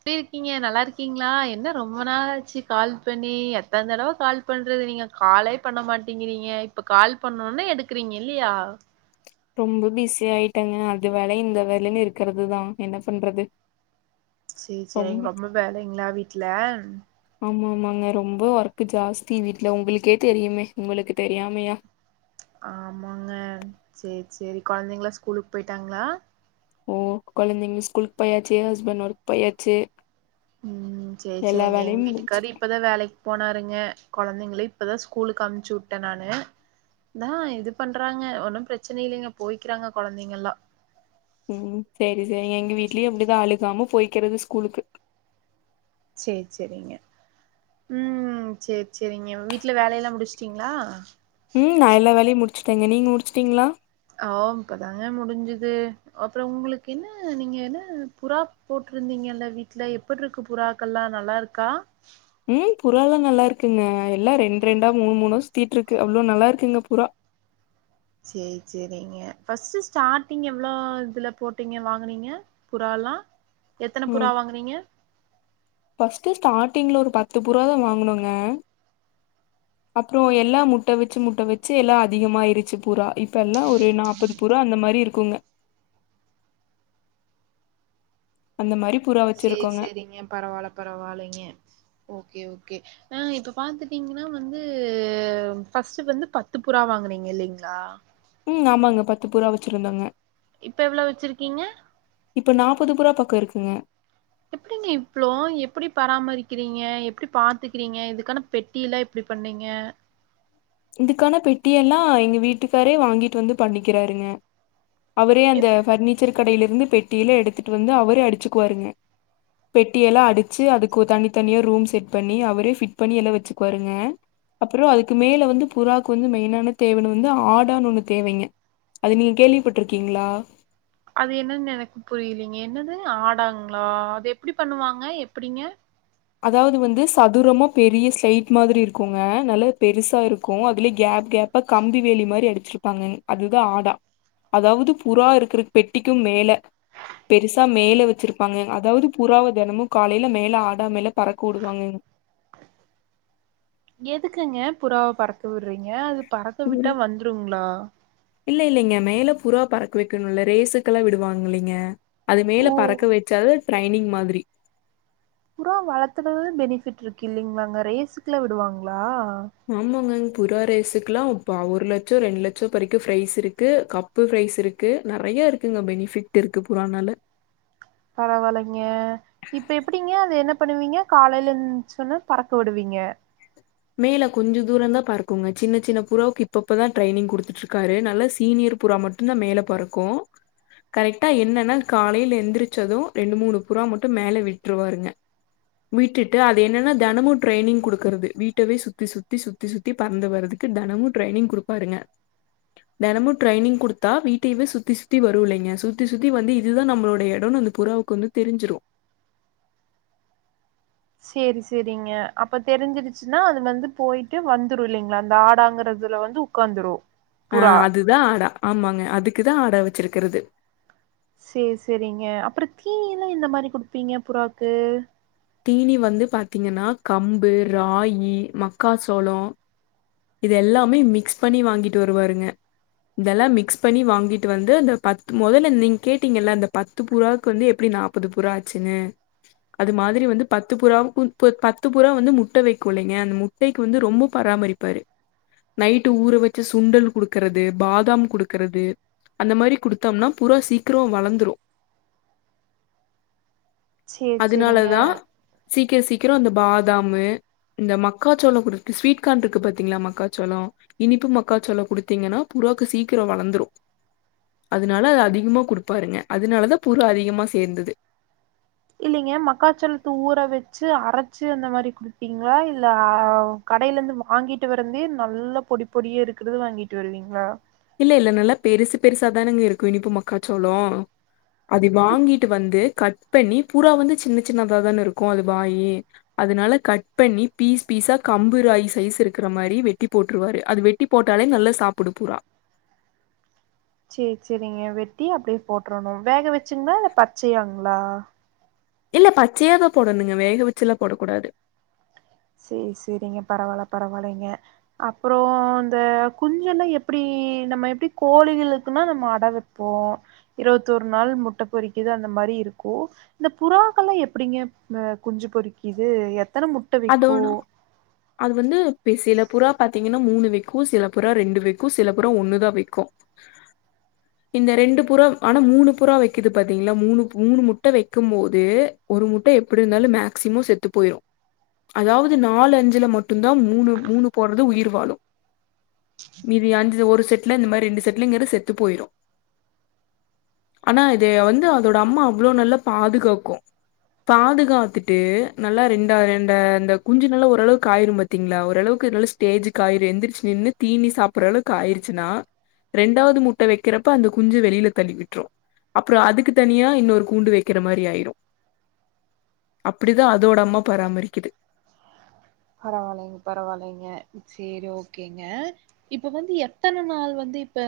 எப்டி இருக்கீங்க நல்லா இருக்கீங்களா என்ன ரொம்ப நாள் ஆச்சு கால் பண்ணி எத்தன தடவ கால் பண்றது நீங்க காலே பண்ண மாட்டேங்கிறீங்க இப்ப கால் பண்ண ஒடனே எடுக்கறீங்க இல்லயா ரொம்ப பிஸி ஆயிட்டாங்க அது வேல இந்த வேலன்னு இருக்கிறதுதா என்ன பண்றது செரி செரிங்க ரொம்ப வேலைங்களா வீட்லா ஆமா ஆமாங்க ரொம்ப ஒர்க் ஜாஸ்தி வீட்ல உங்களுக்கே தெரியுமே உங்களுக்கு தெரியாமை ய ஆமாங்க செரி செரி குழந்தைங்க ஸ்கூல் போய்டாங்களா ஓ கொழந்தைங்க ஸ்கூலு போயாச்சு ஹஸ்பண்ட் ஒர்க் பொயாச்சு ம் செர் செரி எங்க வீட்டு முடிஞ்சு கறி இப்போ தா வேலைக்கு போனாருங்க குழந்தைங்கள இப்போ தா ஸ்கூலுக்கு அமுச்சு வுட்டே நானு தா இது பண்றாங்க ஒன்னு பிரச்சன இல்லங்க போய்க்கிறாங்க கொழந்தைங்க ல ம் செரி செரிங்க எங்க வீட்லயு இப்டிதா அழுகாம போய்கிறது ஸ்கூலுக்கு சேர் செரிங்க ம் சேர் செரிங்க வீட்ல வேலையெல்லா முடிச்சுட்டீங்களா ம் நா எல்லா வேலையு முடிச்சுட்டேங்க நீங்க முடிச்சுட்டீங்களா ஓம் இப்பதாங்க முடிஞ்சுது அப்றோம் உங்களுக்கு என்ன நீங்க என்ன புறா போட்டிருந்தீங்கல்ல வீட்ல எப் பட்றுக்கு புறாக்கள்ல்லா நல்லாருக்கா ம் புறால்லா நல்லா இருக்குங்க எல்லா ரெண்டு ரெண்டா மூணு மூணு சுத்தீட்ருக்கு அவ்ளோ நல்லா இருக்குங்க புறா சேர் செரிங்க ஃபர்ஸ்ட் ஸ்டாட்டிங் எவ்ளோ இதுல போட்டீங்க வாங்குனீங்க புறால்லா எத்தன புறா வாங்குனீங்க ஃபஸ்ட்டு ஸ்டார்ட்டிங்குல ஒரு பத்து புறா தா வாங்கணுங்க அப்றோ எல்லா முட்ட வச்சு முட்ட வச்சு எல்லா அதிகமாயிருச்சு பூரா இப்ப எல்லா ஒரு நாப் பது புறா அந்த மாரி இருக்குங்க அந்த மாரி புறா சேரி வச்சிருக்கோங்க செரிங்க பரவால்ல பரவாலைங்க ஓகே ஓகே ஆ இப்ப பாத்துட்டீங்கன்னா வந்து ஃபஸ்ட்டு வந்து பத்து புறா வாங்குனீங்க இல்லைங்களா ம் ஆமாங்க பத்து புறா வச்சிருந்தோங்க இப்ப எவ்ளோ வச்சிருக்கீங்க இப்ப நாப்பது புறா பக்கோ இருக்குங்க எப்டீங்க இவ்ளோ எப்டி பராமரிக்கிறீங்க எப்டி பாத்துக்கிறீங்க இதுக்கான பெட்டியெல்லா எப்டி பண்ணீங்க இதுக்கான பெட்டியெல்லா எங்க வீட்டுக்காரே வாங்கிட்டு வந்து பண்ணிக்கிறாருங்க அவரே அந்த எப் பஃர்னிச்சர் கடையிலருந்து பெட்டியில எடுத்துட்டு வந்து அவரே அடிச்சுக்குவாருங்க பெட்டியெல்லா அடிச்சு அதுக்கு தனித்தனியா ரூம் செட் பண்ணி அவரே ஃபிட் பண்ணி எல்லா வச்சுக்குவாருங்க அப்புறோ அதுக்கு மேல வந்து புறாக்கு வந்து மெயினான தேவன வந்து ஆடானு ஒண்ணு தேவைங்க அது நீங்க கேள்விப்பட்டுருக்கீங்களா அது என்னன்னு எனக்கு புரியிலேங்க என்னது ஆடாங்களா அது எப்டி பண்ணுவாங்க எப்டிங்க அதாது வந்து சதுரமா பெரிய ஸ்லைட் மாரி இருக்கூங்க நல்ல பெருசாருக்கூம் அதுலயே கேப் கேப்பா கம்பி வேலி மாரி அடிச்சிருப்பாங்கங் அதுதா ஆடா அதாவ்து புறா இருக்குற பெட்டிக்கு மேல பெருசா மேல வச்சிருக் பாங்க அதாவ்து புறாவ தெனமு காலேல மேல ஆடா மேல பறக்க வுடுவாங்கங் எதுக்குங்க புறாவ பறக்க வுட்றீங்க அது பறக்க விட்டா வந்துருங்ளா இல்லே இல்லேங்க மேல புறா பறக்க வைக்கணும்ல்ல ரேசுக்கெல்லா விடுவாங் இல்லேங்க அது ஓ மேல பறக்க வச்சாலு ட்ரைனிங் மாதிரி புராவ வளர்த்துற பெனிபிட் இருக்கு இல்லங்கள அங்க ரேசுக்குல்லா விடுவாங்ளா ஆமாங்கங் புறா ரேசுக்குல்லா இப்ப ஒரு லட்சோ ரெண்டு லட்சோ வரைக்கு ப்ரைஸ் இருக்கு கப் போ ப்ரைஸ் இருக்கு நெறைய இருக்குங்க பெனிஃபிட் இருக்கு புறானால பரவால்லைங்க இப்ப எப்படிங்க அது என்ன பண்ணுவீங்க காலைல எந்சோச்ன்ன பறக்க விடுவீங்க மேல கொஞ்சோ தூரந்தா பரக்கோங்க ஜின்ன ஜின்ன புறாக்கு இப்பப்பதா ட்ரைனிங் குடுத்துட்ருக்காரு ரே நாள்ல சீனியர் புறா மட் டுந்தா மேல பறக்கோ கரெக்டா என்னன்னா காலைல எந்திரிச்சது ரெண்டு மூணு புறா மட்டு மேல விட்டுருவாருங்க விட்டுட்டு அது என்னன்னா தெனமும் ட்ரெனிங் குடுக்குறது வீட் டவே சுத்தி சுத்தி சுத்தி சுத்தி பறந்து வரதுக்கு தெனமு ட்ரைனிங் குடுப்பாருங்க தெனமும் ட்ரைனிங் குடுத்தா வீட்டயவே சுத்தி சுத்தி வரு இல்லைங்க சுத்தி சுத்தி வந்து இதுதா நம்மளோய எடோனு வந்து புறாவுக்கு வந்து தெரிஞ்சிரு செரி செரிங்க அப்ப தெரிஞ்சிருச்சுன்னா அது வந்து பொயிட்டு வந்துரு இல்லைங்ளா அந்த ஆடாங்குறதுல வந்து உக்காந்ரு புறா அதா ஆடா ஆமாங்க அதுக்குதா ஆடா வச்சிருக்கிறது சேர் செரிங்க அப்றோ தீனியெல்லா எந்த மாரி குடுப்பீங்க புறாக்கு தீனி வந்து பாத்திங்கன்னா கம்பு ராகி மக்காச்சோளோ இது எல்லாமே மிக்ஸ் பண்ணி வாங்கிட்டு வருவாருங்க இதெல்லா மிக்ஸ் பண்ணி வாங்கிட்டு வந்து இந்த பத்து மொதல்ல நீங்க கேட்டீங்கல்ல இந்த பத் பத்து புறாக்கு வந்து எப்டி நாப்பது புறா ஆச்சுன்னு அது மாரி அது மாரி வந்து பத்து புறாவு பத்து புறா வந்து முட்ட வைக்குள்ளைங்க அந்த முட்டைக்கு வந்து ரொம்ப பராமரிப்பாரு நைட்டு ஊற வச்ச சுண்டல் குடுகறது பாதாம் குடுகறது அந்த மாரி குடுத்தோம்னா புறா சீக்ரோ வளந்துரு சேர் சேரிங்க சீக்ர சீக்ரோ அந்த பாதமு இந்த மக்கா சோளோ குடு ஸ்வீட்கான் இருக்கு பாத்திங்களா மக்காச்சோளோ இனிப்பு மக்காசோளோ குடுதீங்கனா புறாக்கு சீக்ரோ வளந்துரு அதனால அது அதிகமா குடுப்பாருங்க அதனாலதா புறா அதிகமா சேந்துது இல்லங்க மக்காசோளத்த ஊற வச்சி அரச்சி அந்த மாரி குடுபீங்ளா இல்ல கடையில இருந்து வாங்கிட்டு வரதே நல்ல பொடி பொடியே இருக்கற்த வாங்கிட்டு வருவீங்ளா இல்ல இல்ல நல்லா பெருசு பெருசாதானேங்க இருக்கு இனிப்பு மக்காசோளோ அத வாங்கிட்டு வந்து கட் இப்ப நீ பூறா வந்து சின்ன சின்னத தானே இருக்கு அது வாயி அதனால கட் பண்ணி பீஸ் பீஸா கம்பு ராகி சைஸ் இருகுற மாரி வெட்டி போட்ருவாரு அது வெட் வெட்டி போட்டாலே நல்ல சாப்டு புறா சேர் சேரிங்க வெட்டி அப்டியே போட்ரணு வேக வச்சிங்ளா இல்ல பச்சையாங்ளா இல்ல பச்சையாதா போடனுங்க வேக வச்சிலா போடக் கூடாது சேரி சேரிங் பரவால்ல பரவால்லைங்க அப்றோ இந்த குஞ்செல்லா எப்டி நம்ம எப்டி கோழிகளுகுனா நம்ம அட வைப் இப்போ இருவத்தொரு நாள் முட்ட பொரிகுது அந்த மாரி இருக்கு இந்த புறாக்கள்ள எப்டிங்க குஞ்சு பொறிக்குதுது எத்தன முட்ட விக்கு அதோனு அது வந்து இ சில புறா பாத்திங்ன்னா மூணு வைக்கு சில புறா ரெண்டு வைக்கு சில புரா ஒண்ணுதா வைக்கு இந்த ரெண்டு புறா ஆனா மூணு புறா வைக்குது பாத்திங்ளா மூணு மூணு முட்ட வைக்கு போதே ஒரு முட்ட எப்டி இருந்தாலு மேக்சிமம் செத்து பொயிடு அதாவ்து நாலு அஞ்சில மட்டுதா மூணு மூணு போட்றது உயிர் வாழு மீதி அஞ்சு ஒரு செட்ல இந்த மாரி ரெண்டு செட்லங்றது செத்து பொயிடு ஆனா இத வந்து அதோட அம்மா அவ்ளோ நல்ல பாதுகாக்கு பாதுகத்துட்டு நல்லா ரெண் டா இந்த அந்த குஞ்சு நல்ல ஓர அளவுக் ஆயிரு பாத்திங்ளா ஓரளவுக் ஸ்டேஜிக் ஆயிரு எந்திரிச்சி நின்னு தீனி சாப்பூற்ற அளவுக்கு ஆயிருச்சுன்னா ரெண்டாவது முட்ட வைக்றப்ப அந்த குஞ்சி வெளில தள்ளி விட்ரு அப்றோ அதுக்கு தனியா இன்னொரு கூண்டு வைக்கிற மாரி ஆயிரு அப்டிதா அதோட அம்மா பராமரிக்குது பரவால்லைங்க பரவால்லைங்க சேரி ஓகேங்க இப்ப வந்து எத்தன நாள் வந்து இப்ப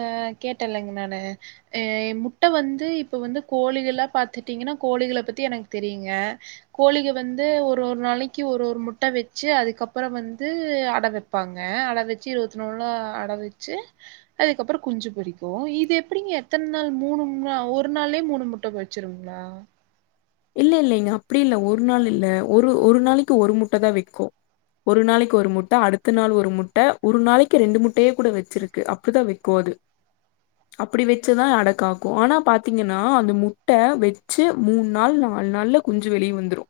கேட்டல்லைங்க நானு எ முட்ட வந்து இப்ப வந்து கோழிகள்லா பாத்துட்டிங்கனா கோழிகள பத்தி எனக்கு தெரியுங்க கோழிக வந்து ஒரு ஒரு நாளைக்கி ஒரு ஒரு முட்ட வச் சி அதுக்கப்பறோ வந்து அட வைப்பாங்க அட வச்சி இருவத்தி ஒருநாள்ல அட வச்சி அதுக்கப்பறோ குஞ்சி பொரிக்கு இது எப்டிங்க எத்தன நாள் மூணு மூணு ஒரு நாள்லே மூணு முட்ட பொரிக் ச்சிருங்ளா இல்ல இல்லைங்க அப்டி இல்ல ஒரு நாள் இல்ல ஒரு ஒரு நாளைக்கு ஒரு முட்டதா வைக்கு ஒரு நாளைக்கு ஒரு முட்ட அடுத்த நாள் ஒரு முட்ட ஒரு நாளைக்கு ரெண்டு முட்டையே கூட வச்சிருக்கு அப்படிதா வை க்கு அது அப்டி வச்சிதா அடகாக்கு ஆனா பாத்தீங்கனா அந்த முட்ட வச்சி மூன் நாள் நாலு நாள்ல குஞ்சி வெளியே வந்துரு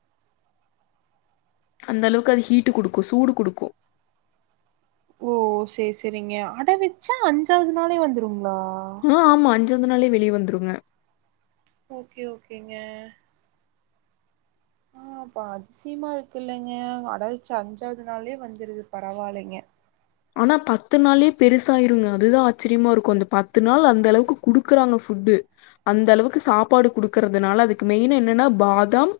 அந்த அளவுக்கு அது ஹீட்டு குடுக்கு சூடு குடுக்கு ஓ சேரி சேரிங்க அட வச்சா அஞ்சாவது நாளே வந்துருங்ளா ஆ ஆமா அஞ்சாவது நாளே வெளியே வந்துருங்க ஓகே ஓகேங்க ஆ பா அதிசயமா இருக்கு இல்லைங்க அட வச்ச அஞ்சாவது நாளே வந்துருது பரவாயில்லங்க ஆனா பத்து நாள்லயே பெருசாயிருங்க அதுதா ஆச்சரியமா இருக்கு அந்த பத்து நாள் அந்த அளவுக்கு குடுக்குறாங்க ஃபுட்டு அந்த அளவுக்கு சாப்பாடு குடுக்குறதுனால அதுக்கு மெயின் என்னன்னா பாதாம்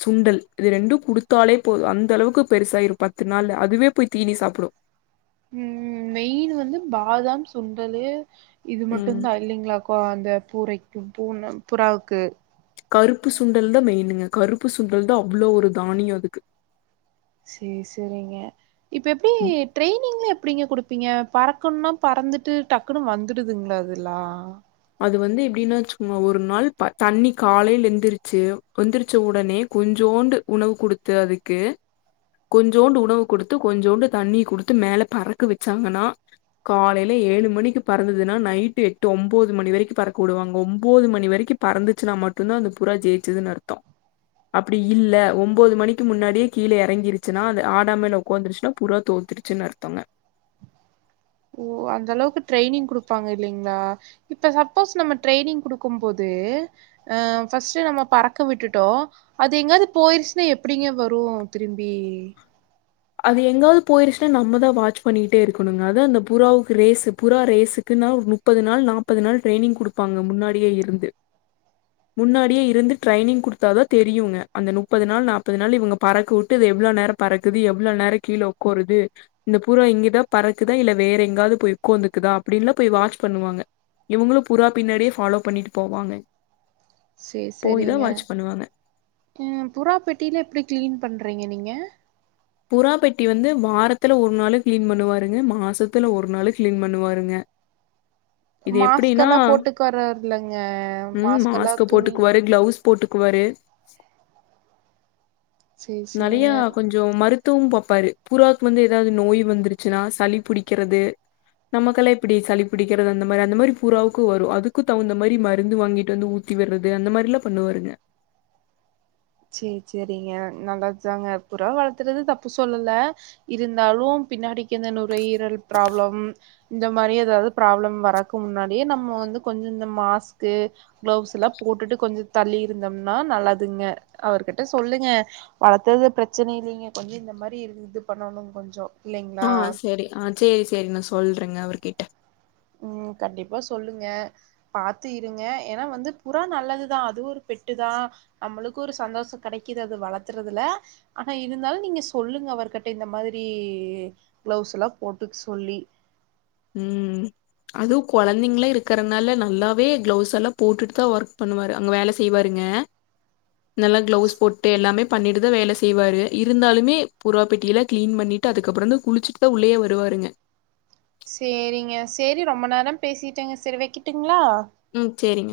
சுண்டல் இது ரெண்டு குடுத்தாலே போது அந்த அளவுக்கு பெருசாயிரு பத்து நாள் அதுவே போய் தீனி சாப்புடு ம் மெயின் வந்து பாதாம் சுண்டலு இது ம் மட்டுந்தா இல்லைங்ளா கு அந்த பூரைக்கு பூன புறாவுக்கு கருப்பு சுண்டல்தா மெயினுங்க கருப்பு சுண்டல்தா அவ்ளோ ஒரு தானியோ அதுக்கு சேரி சேரிங்க இப்ப எப்டி ட்ரெயினிங்லா எப்டிங்க குடுப்பீங்க பறக்கணுன்னா பறந்துட்டு டக் குணு வந்துடுதுங்ளா அதெல்லா அது வந்து எப்டின்னா வச்சுகோங்க ஒரு நாள் ப தண்ணி காலைல எந்துருச்சு எந்திரிச்ச உடனே கொஞ்சோண்டு உணவு குடுத்து அதுக்கு கொஞ்சோண்டு உணவு குடுத்து கொஞ்சோண்டு தண்ணி குடுத்து மேல பறக்க வச்சாங்கன்னா காலைல ஏழு மணிக்கு பறந்துதுன்னா நைட்டு எட்டு ஒம் போது மணி வரைக்கு பறக்க வுடுவாங்க ஒம்போது மணி வரைக்கு பறந்துச்சுன்னா மட்டுந்தா அந்த புறா ஜெயிச்சுதுனு அர்த்தோ அப்டி இல்ல ஒம்போது மணிக்கு முன்னாடியே கீழ எறங்கிருச்சுனா அது ஆடா மேல ஒக்காந்துருச்சுன்னா புறா தோத்துரு ச்சினு அர்த்தோங்க ஓ அந்த அளவுக்கு ட்ரைனிங் குடுப்பாங்க இல்லைங்ளா இப்ப சப்போஸ் நம்ம ட்ரைனிங் குடுக்கும்போது அ ஃபர்ஸ்ட் நம்ம பறக்க விட்டுட்டோ அது எங்காது போயிருச்சுனா எப்டிங்க வரு திரும்பி அது எங்காது போயிருச்சுனா நம்மதா வாட்ச் பண்ணிகிடே இருக்கனுங்க அதா அந்த புறாவுக்கு ரேஸ் புறா ரேஸுக்குனா ஒரு முப்பது நாள் நாப்பது நாள் ட்ரைனிங் குடுப்பாங்க முன்னாடியே இருந்து முன்னாடியே இருந்து ட்ரைனிங் குடுத்தாதா தெரியுங்க அந்த முப்பது நாள் நாப்பது நாள் இவங்க பறக்க வட்டு அது எவ்ளோ நேரோ பறக்குது எவ்ளோ நேர கீழ உக்காருது இந்த புறா இங்கேதா பறக்குதா இல்ல வேற எங்காது போய் உக்காந்துக்குதா அப்டின்லா போய் வாட்ச் பண்ணுவாங்க இவங்களு புறா பின்னாடியே ஃபாலோ பண்ணிட்டு போவாங்க போய்தா வாட்ச் பண்ணுவாங்க அ புறா பெட்டிலா எப்டி கிளீன் பண்றீங்க நீங்க புறா பெட்டி வந்து வாரத்துல ஒரு நாளு கிளீன் பண்ணுவாருங்க மாசத்துல ஒரு நாளு கிளீன் பண்ணுவாருங்க இது எப்படின்னா மாஸ்கெல்லா போட்டுக் வராருல்லங்க மாஸ்க் எல்லா துணி க்ளவுஸ் போட்டுக்குவாரு சேரி நறயா சேரிங்க கொஞ் கொஞ்சோ மருத்துவோ பாப்பாரு பூராவுக்கு வந்து ஏதாது நோய் வந்துருச்சுன்னா சளி புடிக்கிறது நமக்கெல்லா எப்டி சளி புடிக்கிறது அந்த மாரி அந்த மாரி புறாவுக்கு வரு அதுக்கு தகுந்த மாரி மருந்து வாங்கிட்டு வந்து ஊத் இவர் வந்து அந்த மாரிலா பண்ணுவாருங்க செரி செரிங்க நல்லதுதாங்க புறா வளத்துறது தப்பு சொல்லல இருந்தாலு பின்னாடிக்குந்த நுரையீரல் ப்ராப்ளம் இந்த மாரி ஏதாது ப்ராப்ளம் வரக் முன்னாடியே நம்ம வந்து கொஞ்ச இந்த மாஸ்க்கு கிளவ்ஸ்லா போட்டுட்டு கொஞ்சோ தள்ளி இருந்தம்னா நல்லதுங்க அவர்கிட்ட சொல்லுங்க வளத்தது பிரச்சன இல்லைங்க கொஞ்சோ இந்த மாரி இது பண்ணணு கொஞ்சொ ஆ செரி ஆ செரி செரிங்க நா சொல்றேங்க அவர்கிட்ட ம் கண்டிப்பா சொல்லுங்க பாத்து இருங்க ஏனா வந்து புறா நல்லதுதா அது ஒரு பெட்டுதா நம்மளுகு ஒரு சந்தோஷ கெடைக்குது அது வளத்துறதுல ஆனா இருந்தாலு நீங்க சொல்லுங்க அவர்கிட்ட இந்த மாதிரி கிளவுஸ் எல்லா போட்டுக்க சொல்லி ம் அதுவு கொழந்தைங்களா இருக்கறதுனால நல்லாவே கிளவுஸ் எல்லா போட்டுட்டுதா ஒர்க் பண்ணுவாரு அங்க வேல செய் செய்வாருங்க நல்லா கிளவுஸ் போட்டு எல்லாமே பண்ணிட்டு தா வேல செய்வாரு இருந்தாலுமே புறா பெட்டியில கிளீன் பண்ணிட் அதுக்கப்புறம்தா குளிச்சுட்டுதா உள்ளயே வருவாருங்க செரிங்க செரி ரொம்ப நேரோ பேசிட்டேங்க செரி வைக்கட்டுங்களா ம் செரிங்க